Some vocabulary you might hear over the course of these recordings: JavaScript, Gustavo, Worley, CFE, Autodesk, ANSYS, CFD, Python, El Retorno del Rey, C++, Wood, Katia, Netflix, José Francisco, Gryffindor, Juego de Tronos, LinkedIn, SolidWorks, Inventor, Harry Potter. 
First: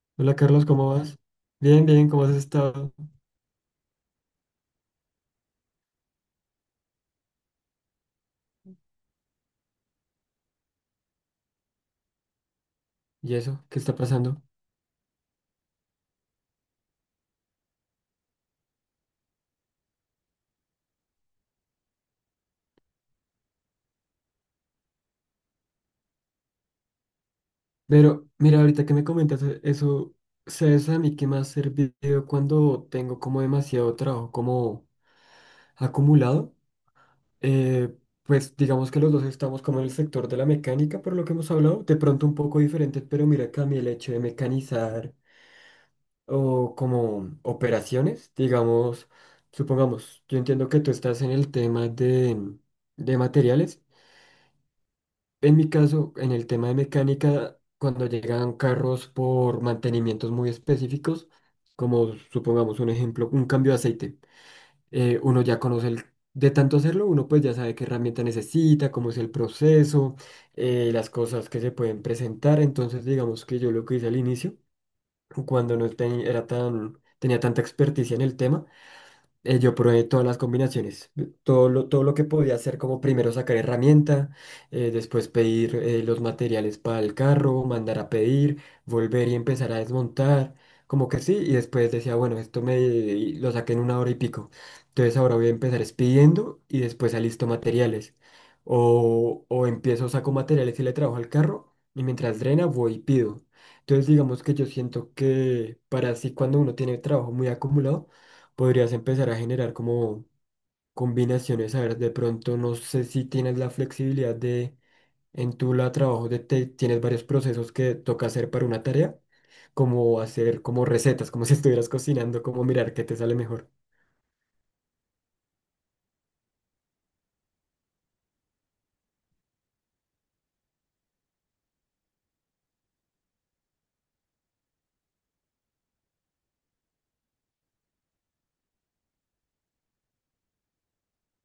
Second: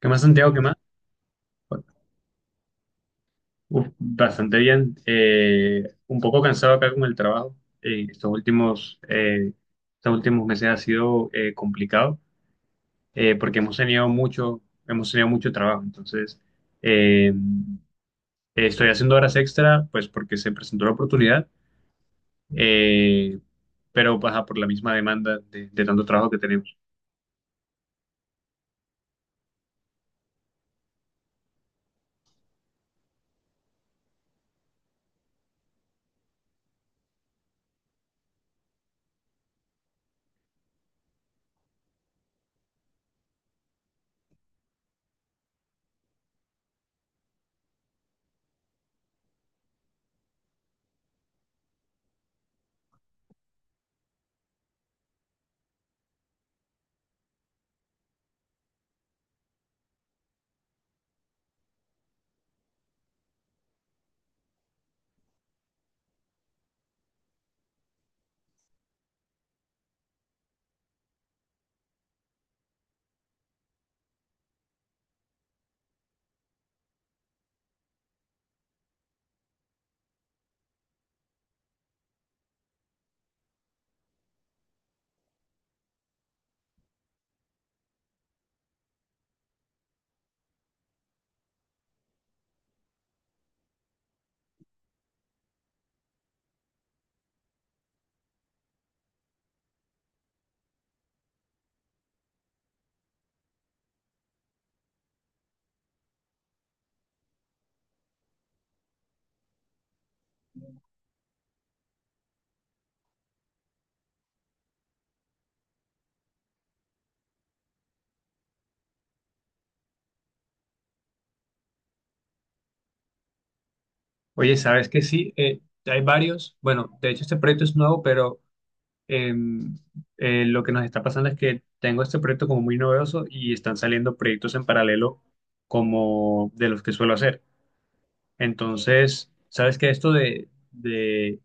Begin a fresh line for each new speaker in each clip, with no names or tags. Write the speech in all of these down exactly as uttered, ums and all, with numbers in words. ¿Qué más,
Hola
Santiago? ¿Qué
Carlos,
más?
¿cómo vas? Bien, bien, ¿cómo has estado?
Uf, bastante bien. Eh, un poco cansado acá con el trabajo. Eh, estos últimos, eh, Estos últimos meses ha sido eh, complicado
¿Y
eh, porque
eso?
hemos
¿Qué está
tenido
pasando?
mucho, hemos tenido mucho trabajo. Entonces, eh, estoy haciendo horas extra, pues porque se presentó la oportunidad, eh, pero baja por la misma demanda de, de tanto trabajo que tenemos.
Pero mira, ahorita que me comentas e- eso, ¿sabes a mí qué me ha servido cuando tengo como demasiado trabajo como acumulado? Eh, pues digamos que los dos estamos como en el sector de la mecánica, por lo que hemos hablado, de pronto un poco diferentes, pero mira que a mí el hecho de mecanizar o como operaciones, digamos, supongamos, yo entiendo que tú estás en el tema de, de materiales. En mi caso, en el tema de mecánica, cuando llegan carros por mantenimientos muy específicos, como supongamos un ejemplo, un cambio de aceite, eh, uno ya conoce el, de tanto hacerlo, uno pues ya sabe qué herramienta necesita, cómo es el proceso, eh, las cosas que se pueden presentar. Entonces, digamos que yo lo que hice al inicio, cuando no ten- era tan, tenía tanta experticia en el tema, eh, yo probé todas las combinaciones, eh, todo lo, todo lo que podía hacer, como primero sacar herramienta, eh, después pedir eh, los materiales para el carro, mandar a pedir, volver y empezar a desmontar, como que sí, y después decía, bueno, esto me y lo saqué en una hora y pico, entonces ahora voy a empezar es pidiendo y después alisto materiales, o, o empiezo, saco materiales y le trabajo al carro, y mientras drena voy y pido. Entonces digamos que yo siento que para así cuando uno tiene trabajo muy acumulado, podrías empezar a generar como combinaciones. A ver, de pronto no sé si tienes la flexibilidad de en tu la trabajo de te- tienes varios procesos que toca hacer para una tarea, como hacer como recetas, como si estuvieras cocinando, como mirar qué te sale mejor.
Oye, ¿sabes que sí? Eh, hay varios. Bueno, de hecho este proyecto es nuevo, pero em, eh, lo que nos está pasando es que tengo este proyecto como muy novedoso y están saliendo proyectos en paralelo como de los que suelo hacer. Entonces, sabes que esto de, de,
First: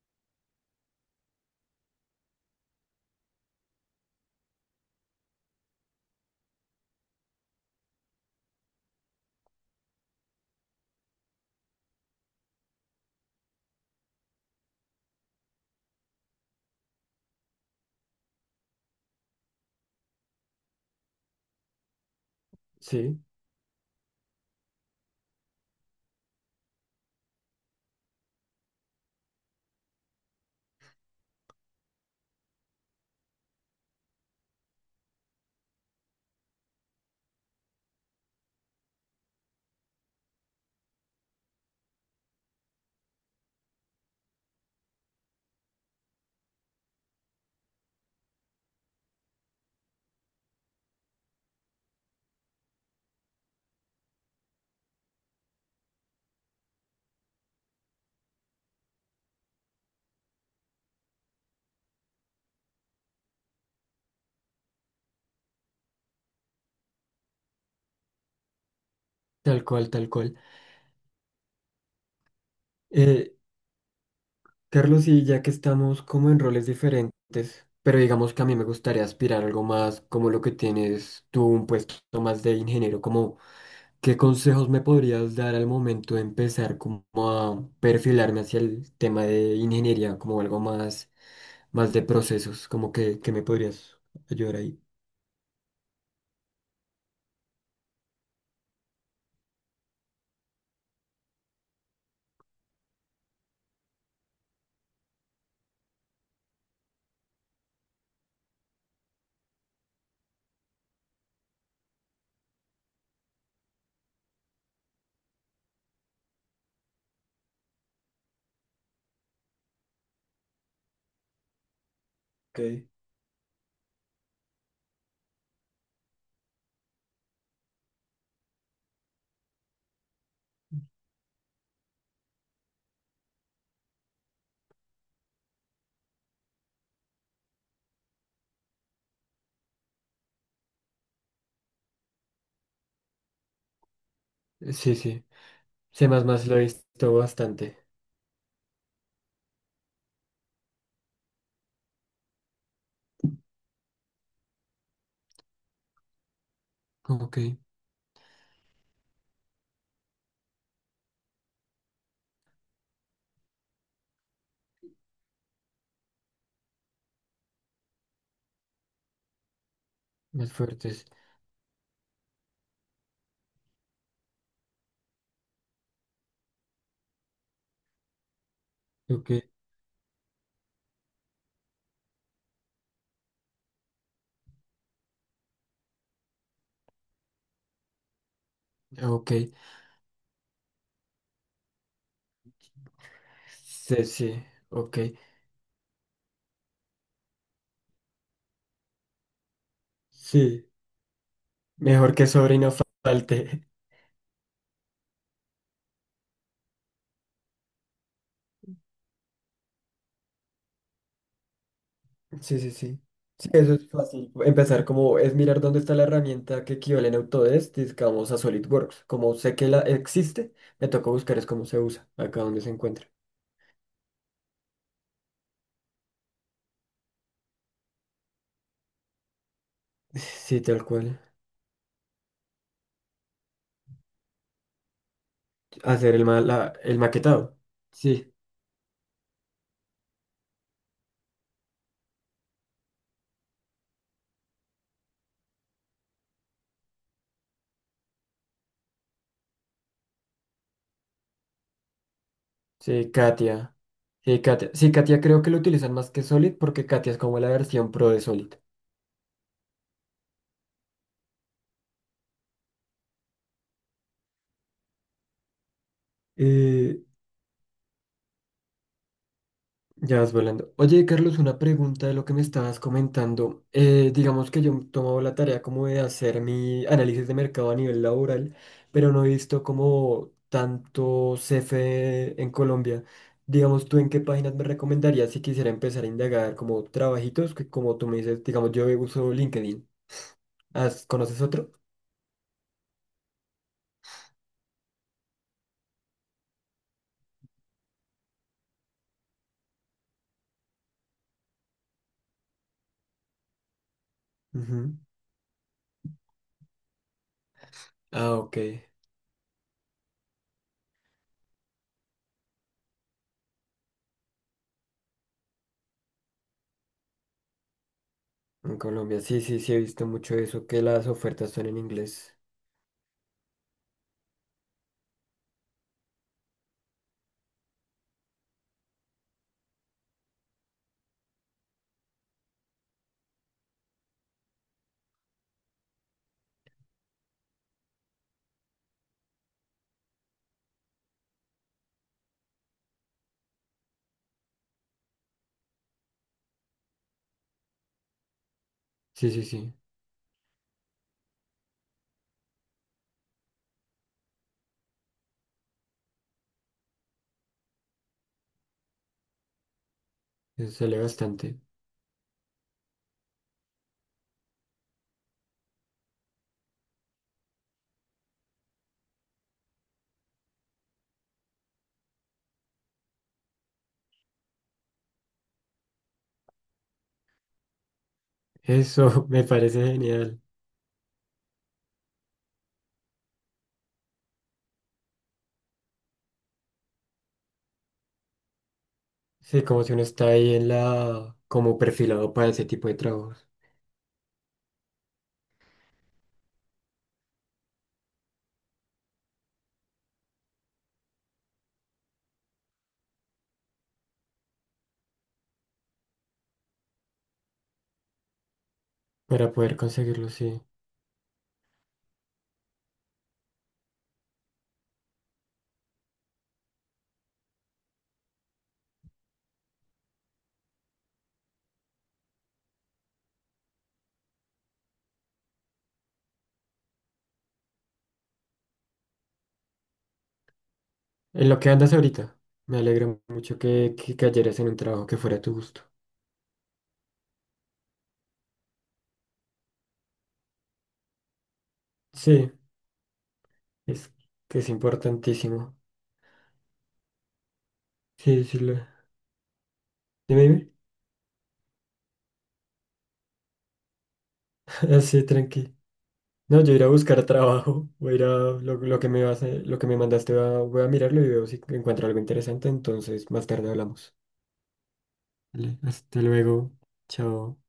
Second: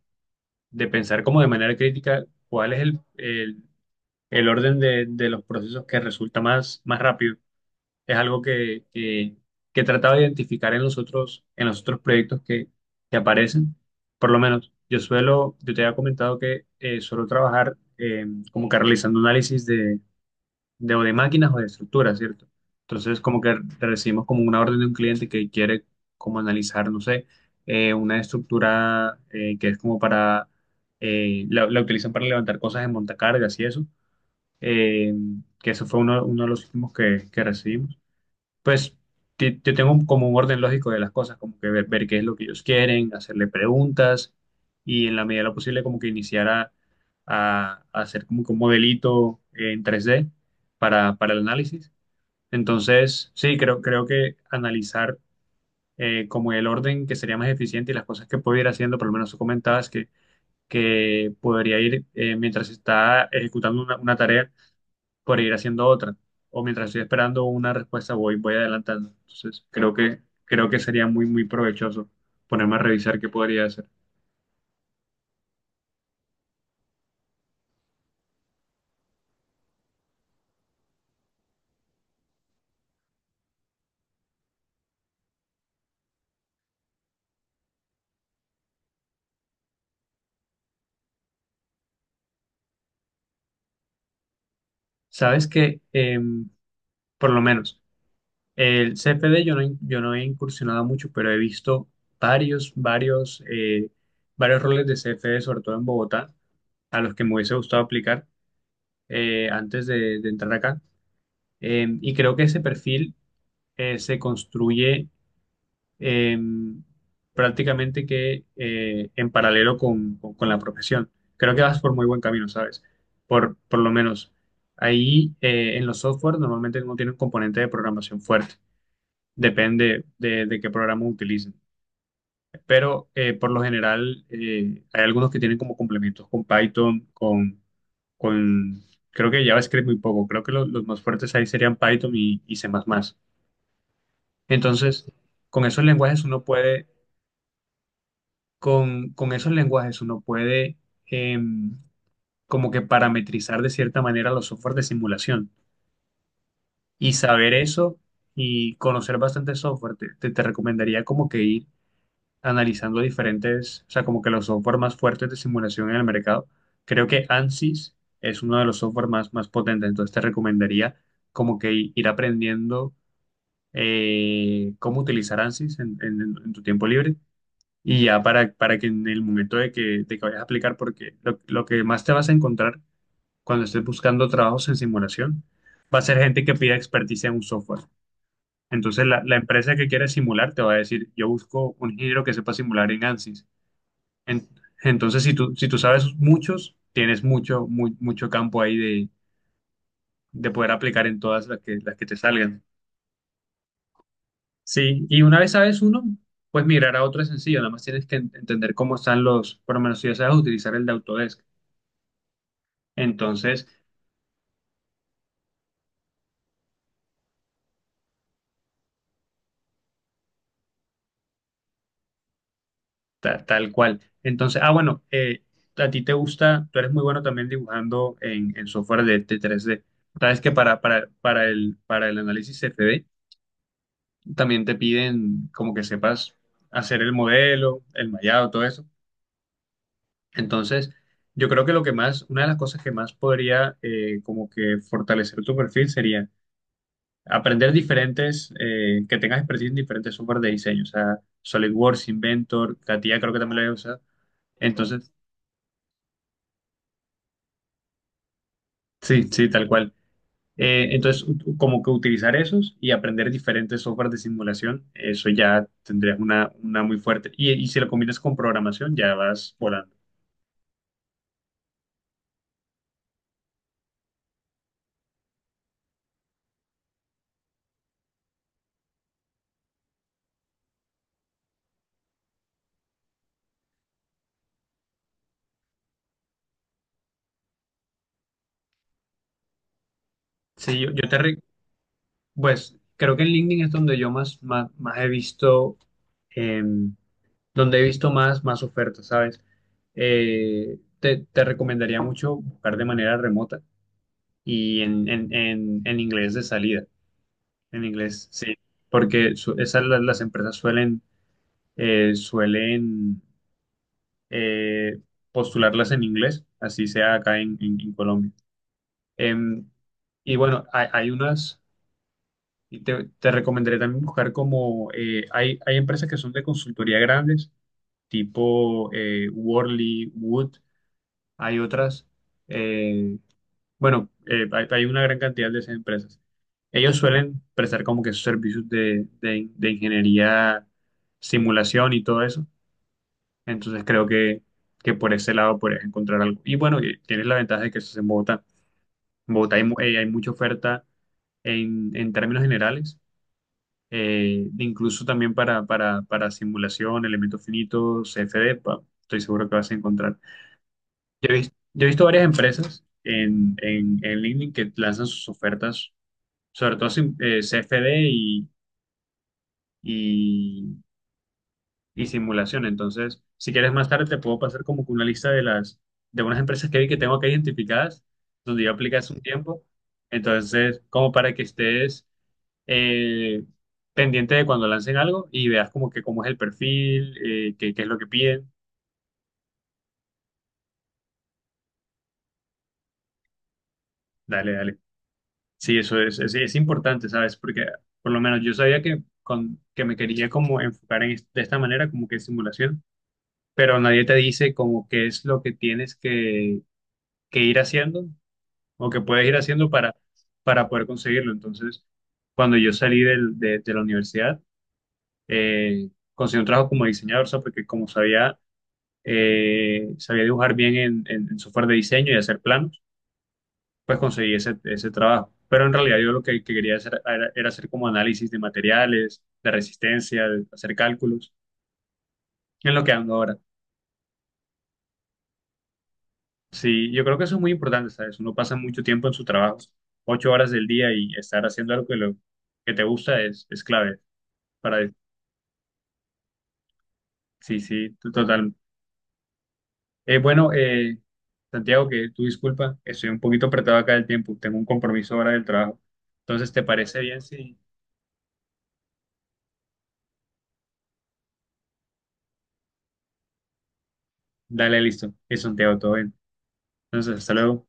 de pensar como de manera crítica, cuál es el, el, el orden de, de los procesos que resulta más, más rápido es algo que, que, que he tratado de identificar en los otros, en los otros proyectos que, que aparecen. Por lo menos, yo suelo, yo te había comentado que eh, suelo trabajar eh, como que realizando análisis de, de, o de máquinas o de estructuras, ¿cierto? Entonces,
Sí,
como que recibimos como una orden de un cliente que quiere como analizar, no sé, eh, una estructura eh, que es como para, eh, la, la utilizan para levantar cosas en montacargas y eso. Eh, que eso fue uno, uno de los últimos que, que recibimos. Pues ti- yo tengo un- como un orden lógico de las cosas, como que ver, ver qué es lo que ellos quieren, hacerle preguntas y en la medida de lo posible como que iniciar a, a- a hacer como que un modelito en tres d para, para el análisis. Entonces, sí, creo, creo que analizar eh, como el orden que sería más eficiente y las cosas que puedo ir haciendo. Por lo menos tú comentabas que, que podría ir eh, mientras está ejecutando una, una tarea por ir haciendo otra. O mientras estoy esperando una respuesta, voy, voy adelantando.
tal
Entonces,
cual,
creo
tal
que,
cual.
creo que sería muy, muy provechoso ponerme a revisar qué
Eh,
podría hacer.
Carlos, y ya que estamos como en roles diferentes, pero digamos que a mí me gustaría aspirar a algo más como lo que tienes tú, un puesto más de ingeniero, como, ¿qué consejos me podrías dar al momento de empezar como a perfilarme hacia el tema de ingeniería, como algo más, más de procesos? Como que, que me podrías ayudar ahí.
Sabes que, em, por lo menos, el C F D yo no, yo no he incursionado mucho, pero he visto varios, varios, eh, varios roles de C F D, sobre todo en Bogotá, a los que me hubiese gustado aplicar eh, antes de, de entrar acá. Em, y creo que ese perfil eh, se construye eh, prácticamente que eh, en paralelo con, con- con la profesión. Creo que vas por muy buen camino, ¿sabes?
Ok.
Por, por lo menos ahí eh, en los software normalmente no tienen componente de programación fuerte. Depende de, de qué programa utilicen. Pero eh, por lo general eh, hay algunos que tienen como complementos con Python, con, con creo que JavaScript muy poco. Creo que lo- los más fuertes ahí serían Python y, y C++.
Sí,
Entonces,
sí.
con esos
C++
lenguajes uno
lo he
puede
visto bastante.
con, con esos lenguajes uno puede em, como que parametrizar de cierta manera los software de simulación. Y
Ok,
saber eso y conocer bastante software, te, te- te recomendaría como que ir analizando diferentes, o sea, como que los software más fuertes de simulación en el mercado. Creo que ANSYS es uno de los software más, más potentes, entonces te
más
recomendaría
fuertes.
como que i- ir aprendiendo eh, cómo utilizar ANSYS en en- en tu tiempo libre y ya para, para que en el
Ok,
momento de que, de que vayas a aplicar, porque lo, lo que más te vas a encontrar cuando estés buscando trabajos en simulación va a ser gente que pida experticia en un software. Entonces, la,
ok.
la empresa que quiere simular te va a decir, yo busco un ingeniero que sepa simular en ANSYS.
Sí, sí,
En-
ok.
entonces, si tú, si tú sabes muchos, tienes mucho, mu- mucho campo ahí de, de
Sí,
poder aplicar en todas las que, las que
mejor
te
que sobre y
salgan.
no falte.
Sí, y una vez sabes uno, pues migrar a otro es sencillo, nada más tienes que en- entender cómo están los, por lo menos si ya sabes utilizar el de Autodesk.
Sí, sí, sí. Sí,
Entonces,
eso es fácil. Empezar como es mirar dónde está la herramienta que equivale en Autodesk, digamos a SolidWorks. Como sé que la existe, me toca buscar es cómo se usa, acá donde se encuentra.
ta- tal cual. Entonces, ah, bueno, eh, a ti te gusta, tú eres muy bueno también dibujando en, en software de, de tres D. Sabes que
Sí,
para,
tal
para,
cual.
para el, para el análisis C F D también te piden como que
Hacer el,
sepas
ma- la- el
hacer el
maquetado.
modelo, el
Sí,
mallado, todo eso. Entonces, yo creo que lo que más, una de las cosas que más podría eh, como que fortalecer tu perfil sería aprender diferentes, eh, que tengas expertise en diferentes software de diseño, o sea, SolidWorks, Inventor,
sí,
Katia creo que también lo he
Katia.
usado.
Sí, Katia. Sí,
Entonces,
Katia creo que lo utilizan más que Solid porque Katia es como la versión pro de Solid.
sí, sí, tal cual. Eh, entonces, u- como que utilizar esos y aprender diferentes softwares de simulación, eso ya tendrías una, una muy
Eh,
fuerte. Y, y si lo combinas con programación, ya vas volando.
Ya vas volando. Oye, Carlos, una pregunta de lo que me estabas comentando. Eh, digamos que yo he tomado la tarea como de hacer mi análisis de mercado a nivel laboral, pero no he visto como tanto C F E en Colombia. Digamos, ¿tú en qué páginas me recomendarías si quisiera empezar a indagar como trabajitos? Que como tú me dices, digamos, yo uso LinkedIn.
Sí, yo,
¿Has-
yo te... re-
¿Conoces otro?
Pues creo que en LinkedIn es donde yo más, más, más he visto, em, donde he visto más, más ofertas, ¿sabes? Eh, te, te recomendaría mucho buscar de manera remota y
Ujú.
en, en, en, en inglés de salida, en inglés,
Ah,
sí,
ok.
porque su- esas las las empresas suelen eh, suelen eh, postularlas en inglés, así sea acá en, en- en Colombia.
En Colombia, sí, sí,
Em,
sí, he visto
y
mucho
bueno,
eso, que
hay,
las
hay
ofertas
unas,
son en inglés.
y te, te recomendaré también buscar como, eh, hay, hay empresas que son de consultoría grandes, tipo eh, Worley, Wood, hay otras, eh, bueno, eh, hay, hay una gran cantidad de esas empresas. Ellos suelen prestar como que sus servicios de, de de ingeniería, simulación y todo eso. Entonces creo que, que por ese lado podrías encontrar algo. Y bueno, y tienes la ventaja de que eso es en Bogotá.
Sí,
En
sí,
Bogotá hay,
sí.
mu- eh, hay mucha oferta en, en términos generales, eh, incluso también para, para, para simulación, elementos finitos, C F D, pa- estoy seguro que vas a encontrar.
Eso sale
Yo he visto,
bastante.
yo he visto varias empresas en, en, en LinkedIn que lanzan sus ofertas, sobre todo sim- eh, C F D y, y simulación. Entonces, si quieres más tarde, te puedo pasar como que una lista de las, de unas empresas que vi que tengo acá identificadas, donde yo apliqué hace un
Eso me
tiempo.
parece genial.
Entonces, como para que estés eh, pendiente de cuando lancen algo y veas como que cómo es el perfil, eh, qué, qué es lo que piden.
Sí, como si uno está ahí en la, como perfilado para ese tipo de trabajos,
Dale, dale. Sí, eso es, es, es importante, ¿sabes? Porque por lo menos yo sabía que, con, que me quería como enfocar en, es- de esta manera, como que simulación, pero nadie te dice como qué es lo que tienes que, que ir haciendo o que puedes ir
para
haciendo
poder
para,
conseguirlo, sí.
para poder conseguirlo. Entonces, cuando yo salí del- de, de la universidad, eh, conseguí un trabajo como diseñador, o sea, porque como sabía, eh, sabía dibujar bien en, en- en software de diseño y hacer planos, pues conseguí ese, ese trabajo. Pero en realidad yo lo que, que quería hacer era, era hacer como análisis de materiales, de resistencia, de hacer cálculos,
En lo que andas ahorita,
en
me
lo que ando
alegra
ahora.
mucho que, que cayeras en un trabajo que fuera a tu gusto.
Sí, yo creo que eso es muy importante, ¿sabes? Uno pasa mucho tiempo en su trabajo, ocho horas del día, y estar haciendo algo que, lo,
Sí,
que te gusta es, es clave.
es que es
Para,
importantísimo.
sí, sí, t-
Sí,
total.
sí, lo...
Eh,
Dime,
bueno,
dime.
eh, Santiago, que tú disculpa, estoy un poquito apretado acá del tiempo, tengo un compromiso
Así,
ahora del
tranqui.
trabajo. Entonces,
No,
¿te
yo iré a
parece bien?
buscar
Sí.
trabajo, voy a ir a lo, lo que me vas a- lo que me mandaste, va voy a mirarlo y veo si encuentro algo interesante, entonces más tarde hablamos.
Dale, listo. Es Santiago,
Vale,
todo bien.
hasta luego.
Entonces, hasta
Chao.
luego.